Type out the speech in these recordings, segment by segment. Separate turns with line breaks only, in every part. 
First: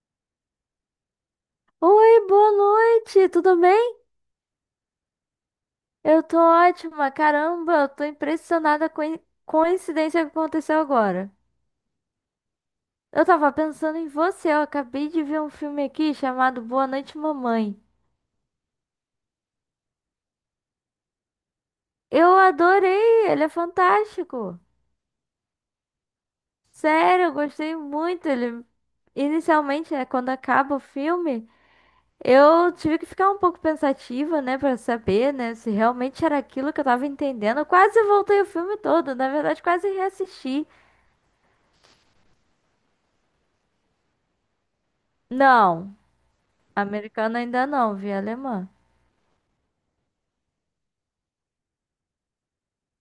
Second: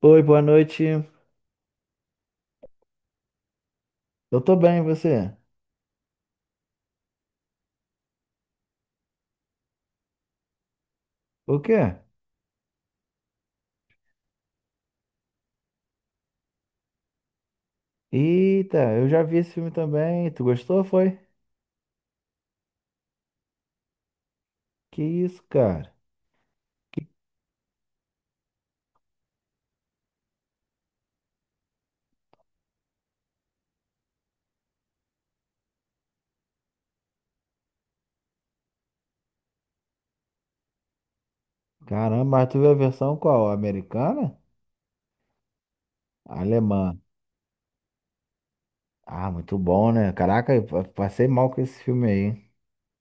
Oi, boa noite.
Oi, boa noite, tudo bem?
Eu tô bem, e você?
Eu tô ótima, caramba, eu tô impressionada com a coincidência que aconteceu agora.
O quê?
Eu tava pensando em você, eu acabei de ver um filme aqui chamado Boa Noite, Mamãe.
Eita, eu já vi esse filme também. Tu gostou, foi?
Eu adorei, ele é fantástico.
Que isso, cara?
Sério, eu gostei muito. Ele inicialmente, né, quando acaba o filme, eu tive que ficar um pouco pensativa, né, pra saber, né, se realmente era aquilo que eu tava entendendo. Eu quase voltei o filme todo, na verdade, quase reassisti.
Caramba, mas tu viu a versão qual? Americana?
Não,
Alemã.
americana ainda não, vi alemã.
Ah, muito bom, né? Caraca, eu passei mal com esse filme aí.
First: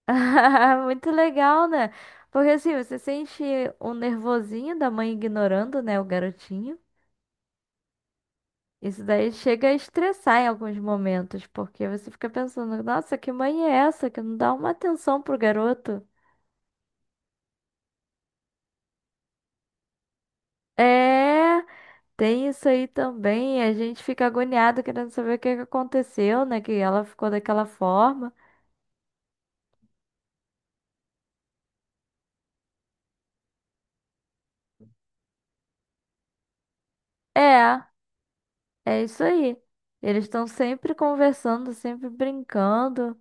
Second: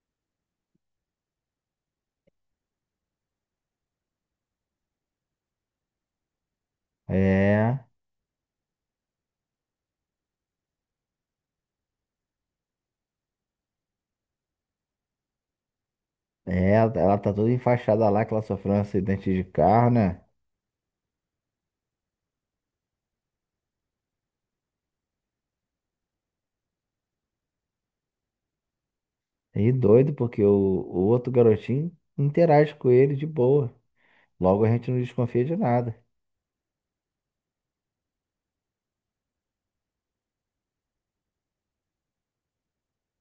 Muito legal, né? Porque assim, você sente o nervosinho da mãe ignorando, né, o garotinho.
É,
Isso daí chega a estressar em alguns momentos, porque você fica pensando, nossa, que mãe é essa que não dá uma atenção pro garoto?
é, ela tá toda enfaixada lá, que ela sofreu um acidente de carro, né?
É, tem isso aí também. A gente fica agoniado querendo saber o que que aconteceu, né? Que ela ficou daquela forma.
E doido, porque o outro garotinho interage com ele de boa. Logo a gente não desconfia de nada.
É. É isso aí. Eles estão sempre conversando, sempre brincando.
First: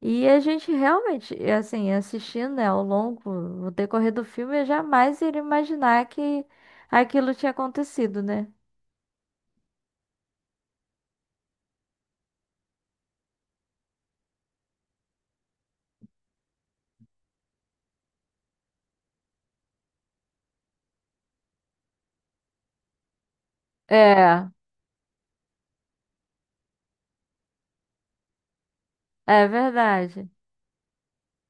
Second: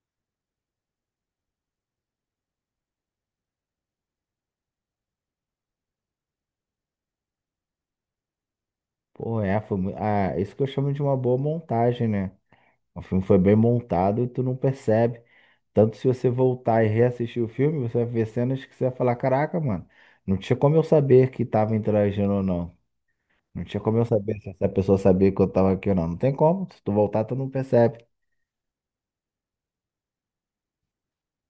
E a gente realmente, e assim, assistindo, né, ao longo, no decorrer do filme, eu jamais iria imaginar que aquilo tinha acontecido, né?
Pô, é, foi isso que eu chamo de uma boa montagem, né? O filme foi bem montado e tu não percebe. Tanto se você voltar e reassistir o filme, você vai ver cenas que você vai falar, caraca, mano, não tinha como eu saber que tava interagindo ou não. Não tinha como eu saber
É,
se essa pessoa sabia que eu tava aqui ou não. Não tem como, se tu voltar, tu não percebe.
é verdade.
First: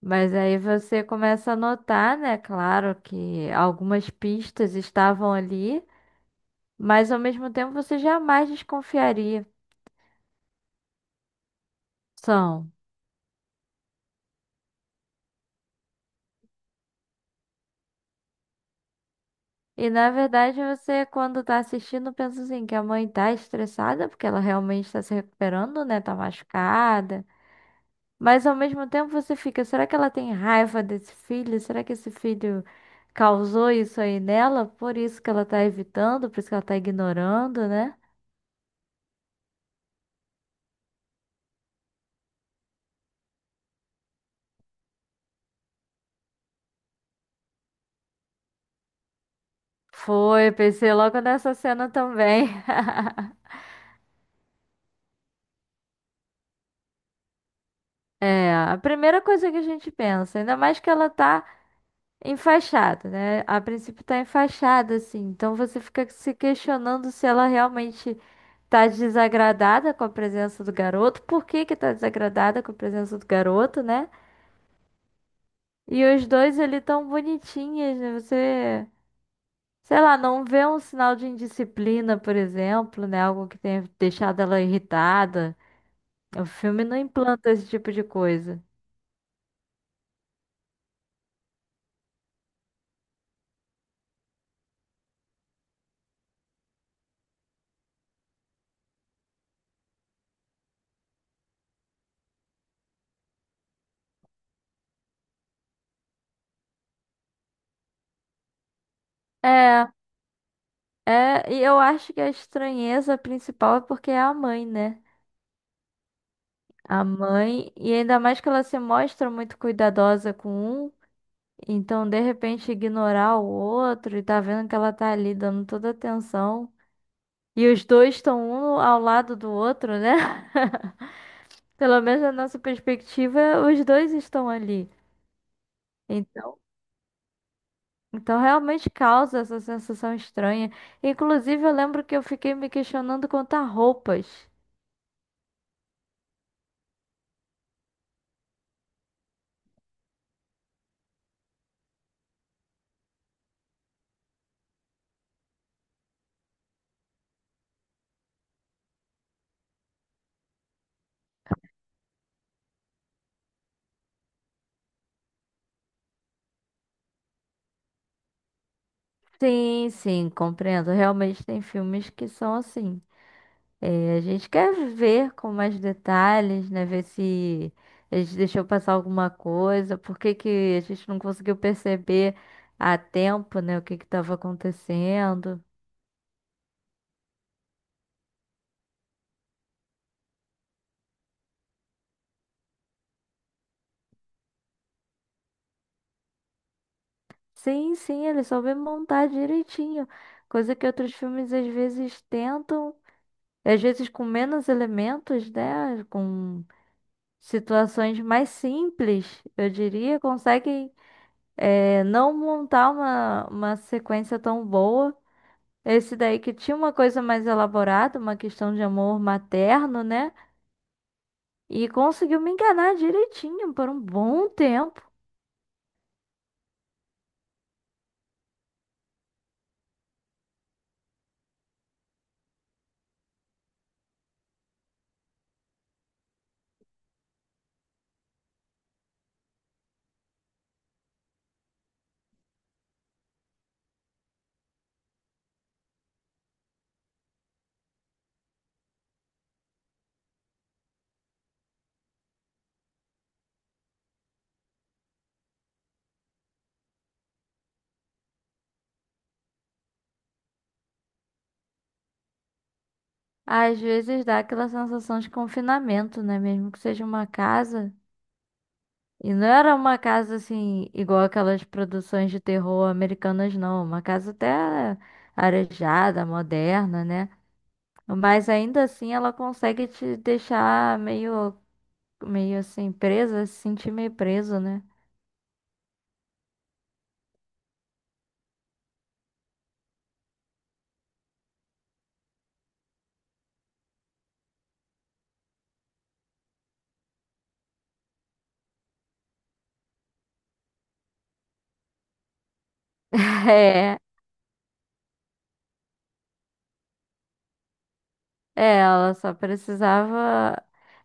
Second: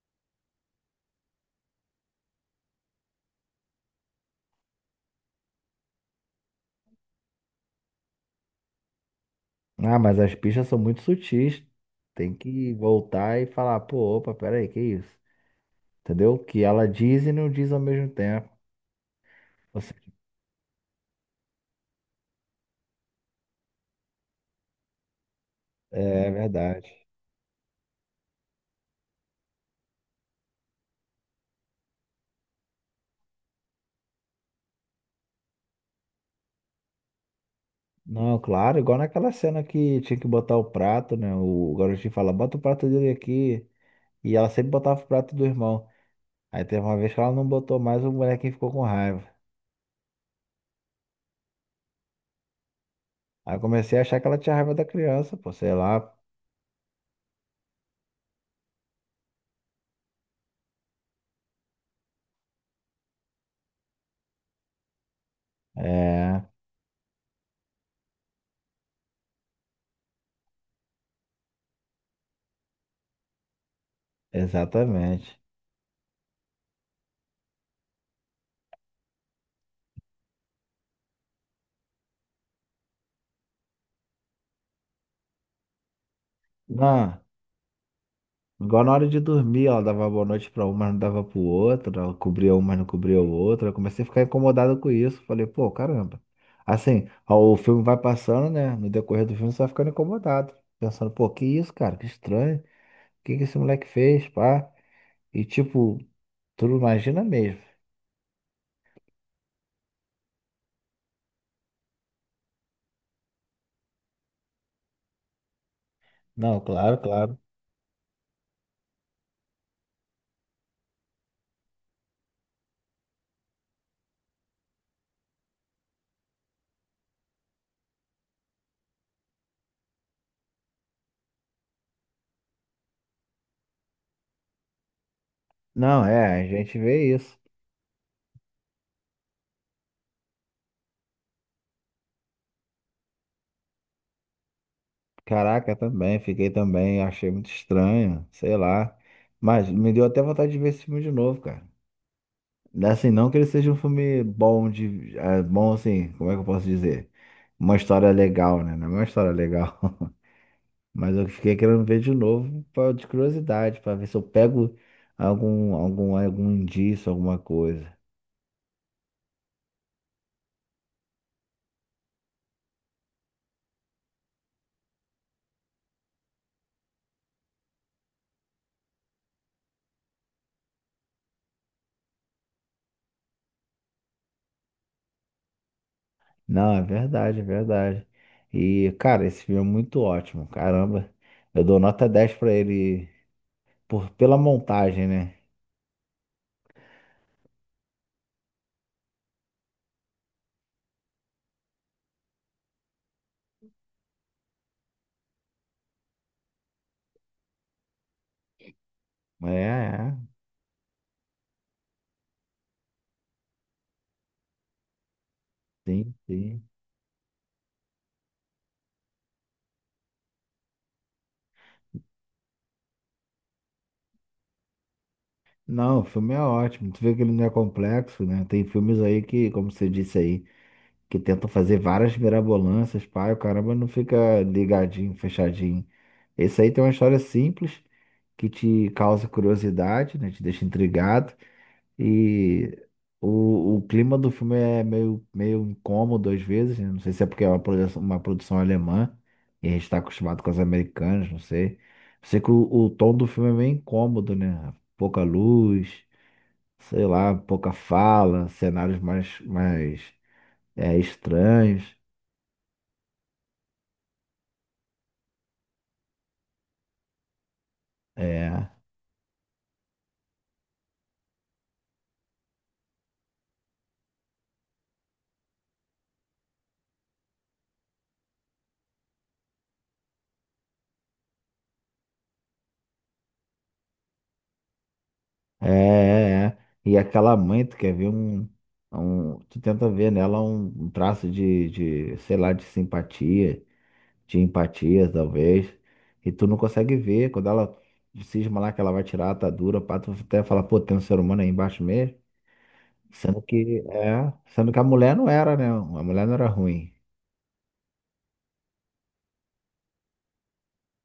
Mas aí você começa a notar, né? Claro que algumas pistas estavam ali, mas ao mesmo tempo você jamais desconfiaria.
Ah, mas as pistas são muito sutis. Tem
São.
que voltar e falar, pô, opa, peraí, que isso? Entendeu? Que ela diz e não diz ao mesmo tempo. Ou
E
seja,
na verdade você, quando tá assistindo, pensa assim, que a mãe tá estressada, porque ela realmente tá se recuperando, né? Tá
é verdade.
machucada. Mas ao mesmo tempo você fica, será que ela tem raiva desse filho? Será que esse filho causou isso aí nela? Por isso que ela tá evitando, por isso que ela tá ignorando, né?
Não, claro, igual naquela cena que tinha que botar o prato, né? O garotinho fala, bota o prato dele aqui. E ela sempre botava o prato do irmão. Aí teve uma vez que ela não botou mais, o molequinho ficou com raiva.
Foi, pensei logo nessa cena também.
Aí eu comecei a achar que ela tinha raiva da criança, pô, sei lá.
É, a primeira coisa que a gente pensa, ainda mais que ela tá enfaixada, né? A princípio tá enfaixada, assim. Então você fica se
É,
questionando se ela realmente tá desagradada com a presença do garoto. Por que que tá desagradada com a presença do garoto, né?
exatamente.
E os dois ali tão bonitinhos, né? Você, sei lá, não vê um sinal de indisciplina, por exemplo, né? Algo que tenha deixado ela irritada. O filme não
Não.
implanta esse tipo de coisa.
Igual na hora de dormir, ela dava boa noite pra uma, mas não dava pro outro, ela cobria uma, mas não cobria o outro. Eu comecei a ficar incomodado com isso. Falei, pô, caramba. Assim, ó, o filme vai passando, né? No decorrer do filme, você vai ficando incomodado. Pensando, pô, que isso, cara? Que estranho. O que que esse moleque fez, pá? E tipo, tu não imagina mesmo.
É, é, e eu acho que a estranheza principal é porque é a mãe, né?
Não, claro,
A
claro.
mãe, e ainda mais que ela se mostra muito cuidadosa com um, então de repente ignorar o outro e tá vendo que ela tá ali dando toda atenção. E os dois estão um ao lado do outro, né? Pelo menos na nossa perspectiva, os dois estão ali.
Não, é, a
Então,
gente vê isso.
então realmente causa essa sensação estranha. Inclusive, eu lembro que eu fiquei me questionando quanto a roupas.
Caraca, também, fiquei também, achei muito estranho, sei lá. Mas me deu até vontade de ver esse filme de novo, cara. Assim, não que ele seja um filme bom de. Bom assim, como é que eu posso dizer? Uma história legal, né? Não é uma história legal. Mas eu fiquei querendo ver de novo pra, de curiosidade, pra ver se eu pego algum indício, alguma coisa.
Sim, sim, compreendo. Realmente tem filmes que são assim. É, a gente quer ver com mais detalhes, né? Ver se a gente deixou passar alguma coisa, por que que a gente não conseguiu perceber a tempo, né? O que que estava acontecendo.
Não, é verdade, é verdade. E, cara, esse filme é muito ótimo. Caramba, eu dou nota 10 pra ele por, pela montagem, né?
Sim, sim, ele soube montar direitinho, coisa que outros filmes às vezes tentam, às vezes com menos elementos, né? Com situações mais simples,
É,
eu
é,
diria, conseguem, é, não montar uma sequência tão boa.
sim,
Esse daí que
sim.
tinha uma coisa mais elaborada, uma questão de amor materno, né? E conseguiu me enganar direitinho por um bom tempo.
Não, o filme é ótimo. Tu vê que ele não é complexo, né? Tem filmes aí que, como você disse aí, que tentam fazer várias mirabolâncias, pai, o caramba não fica ligadinho, fechadinho. Esse aí tem uma história simples que te causa curiosidade, né? Te deixa intrigado. E o clima do filme é meio incômodo às vezes, né? Não sei se é porque é uma produção alemã e a gente está acostumado com as americanas, não sei. Sei que o tom do filme é meio incômodo, né? Pouca luz sei lá, pouca fala, cenários mais estranhos.
Às vezes dá aquela sensação de confinamento, né? Mesmo que seja uma casa.
É,
E não era uma casa assim, igual aquelas produções de terror americanas, não. Uma casa até arejada, moderna, né? Mas ainda assim ela consegue te deixar meio, meio assim, presa, se sentir meio preso, né?
é. E aquela mãe, tu quer ver tu tenta ver nela um traço de sei lá, de simpatia, de empatia, talvez. E tu não consegue ver, quando ela cisma lá que ela vai tirar a atadura, pá, tu até fala, pô, tem um ser humano aí embaixo mesmo. Sendo que,
É.
é, sendo que a mulher não era, né? A mulher não era ruim.
É, ela só precisava.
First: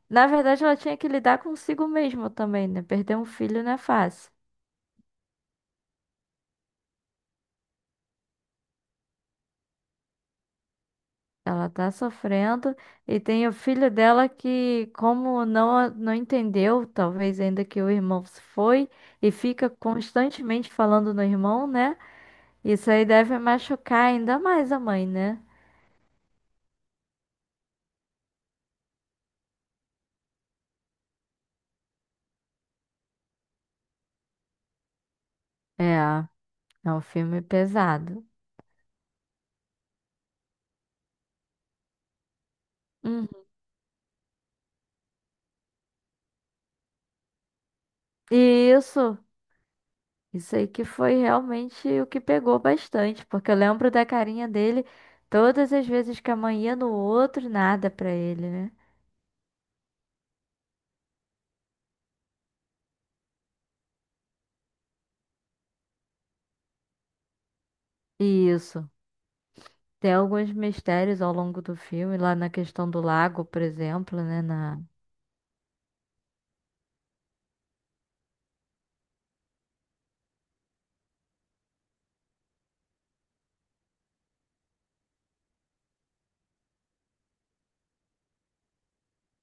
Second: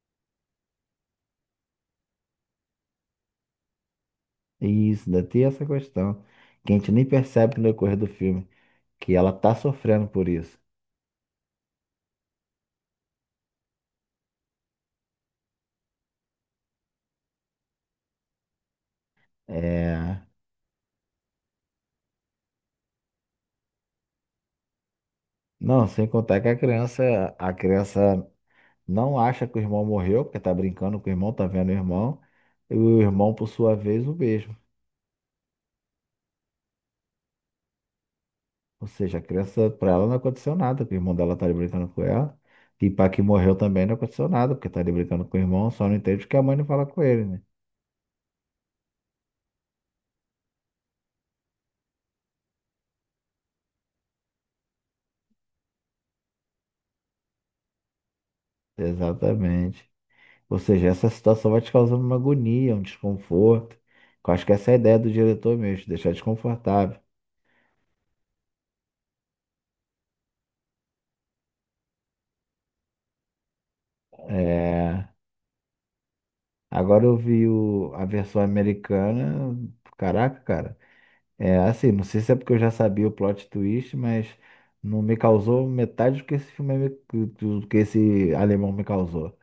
Na verdade, ela tinha que lidar consigo mesma também, né? Perder um filho não é fácil.
Isso, ainda tem essa questão, que a gente nem percebe no decorrer do filme, que ela tá sofrendo por isso.
Ela tá sofrendo e tem o filho dela que, como não entendeu, talvez ainda que o irmão se foi e fica
É...
constantemente falando no irmão, né? Isso aí deve machucar ainda mais a mãe, né?
Não, sem contar que a criança não acha que o irmão morreu, porque tá brincando com o irmão, tá vendo o irmão, e o irmão, por sua vez, o mesmo.
É, é um filme pesado.
Ou seja, a criança, pra ela não aconteceu nada, porque o irmão dela tá ali brincando com ela, e pra que
Uhum.
morreu também não aconteceu nada, porque tá ali brincando com o irmão, só não entende que a mãe não fala com ele, né?
E isso. Isso aí que foi realmente o que pegou bastante, porque eu lembro da carinha dele todas as vezes que a mãe ia no outro, nada pra ele, né?
Exatamente. Ou seja, essa situação vai te causando uma agonia, um desconforto. Eu acho que essa é a ideia do diretor mesmo, te deixar desconfortável.
E isso. Tem alguns mistérios ao longo do filme, lá na questão do lago, por exemplo, né? Na...
É, agora eu vi a versão americana, caraca, cara. É assim, não sei se é porque eu já sabia o plot twist, mas não me causou metade do que esse filme, do que esse alemão me causou.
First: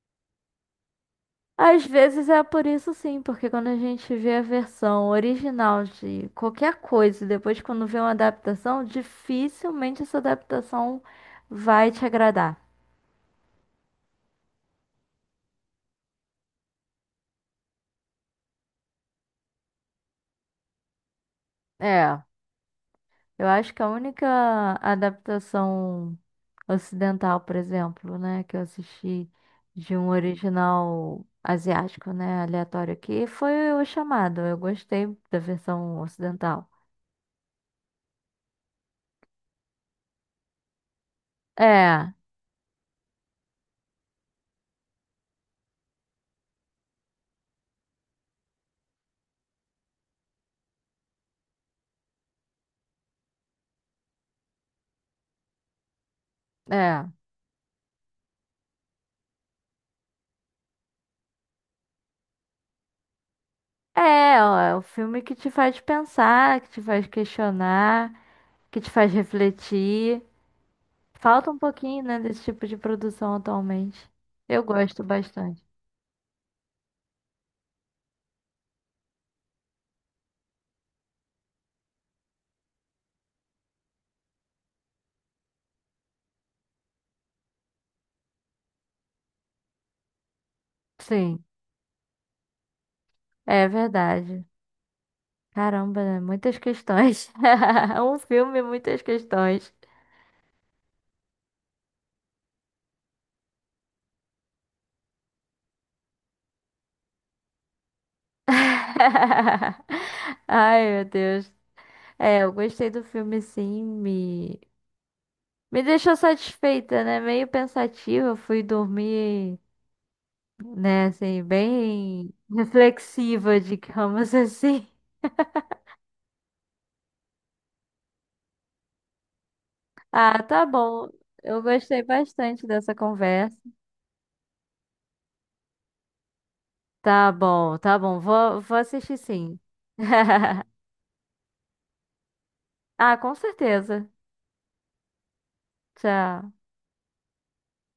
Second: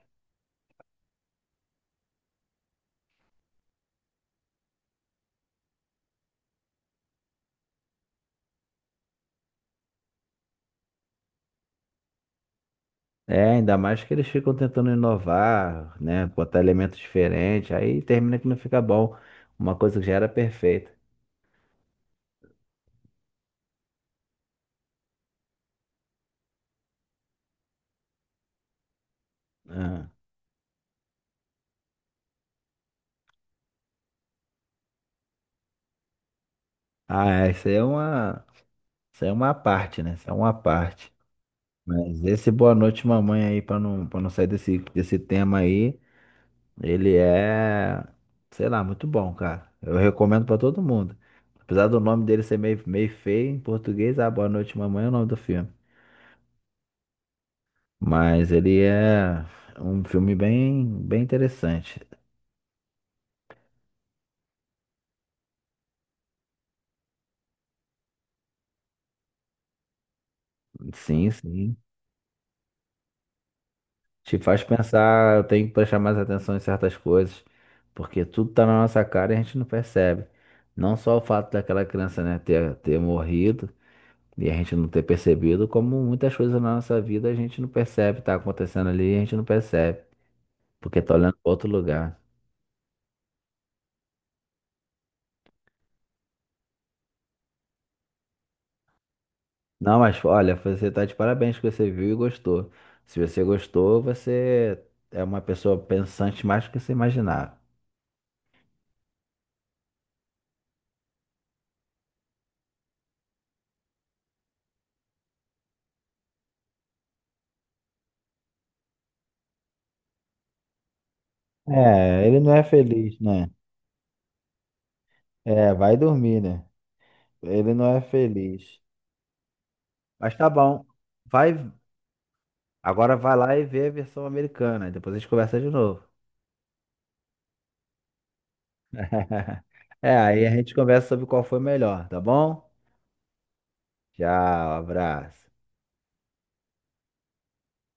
Às vezes é por isso sim, porque quando a gente vê a versão original de qualquer coisa, e depois quando vê uma adaptação, dificilmente essa adaptação vai te agradar.
É, ainda mais que eles ficam tentando inovar, né? Botar elementos diferentes, aí termina que não fica bom. Uma coisa que já era perfeita.
É. Eu acho que a única adaptação ocidental, por exemplo, né, que eu assisti de um original asiático, né, aleatório aqui, foi o Chamado. Eu gostei da versão ocidental.
Ah, é, isso aí é uma parte, né? Isso é uma parte.
É,
Mas esse boa noite, mamãe, aí, pra não sair desse tema aí, ele é, sei lá, muito bom, cara. Eu recomendo pra todo mundo. Apesar do nome dele ser meio feio em português, Boa Noite, Mamãe é o nome do filme.
é.
Mas ele é um filme bem interessante.
É, ó, é o filme que te faz pensar, que te faz questionar, que te faz refletir.
Sim,
Falta um
sim.
pouquinho, né, desse tipo de produção atualmente.
Te faz
Eu gosto
pensar, eu
bastante.
tenho que prestar mais atenção em certas coisas, porque tudo tá na nossa cara e a gente não percebe. Não só o fato daquela criança, né, ter morrido e a gente não ter percebido, como muitas coisas na nossa vida a gente não percebe, tá acontecendo ali e a gente não percebe, porque tá olhando
Sim,
pra outro lugar.
é verdade. Caramba, né? Muitas questões. Um filme, muitas questões.
Não, mas olha, você tá de parabéns que você viu e gostou. Se você gostou, você é uma pessoa pensante mais do que você imaginava.
Ai, meu Deus. É, eu gostei do filme, sim. Me deixou satisfeita, né? Meio pensativa. Eu fui dormir, né? Assim,
É,
bem
ele não é feliz, né?
reflexiva, digamos assim.
É, vai dormir, né? Ele não é feliz. Mas
Ah,
tá
tá
bom.
bom.
Vai,
Eu gostei bastante dessa
agora vai lá
conversa.
e vê a versão americana. Depois a gente conversa de novo.
Tá bom, tá bom. Vou assistir, sim.
É, aí a gente conversa sobre qual foi melhor, tá bom?
Ah, com certeza.
Tchau, abraço.
Tchau.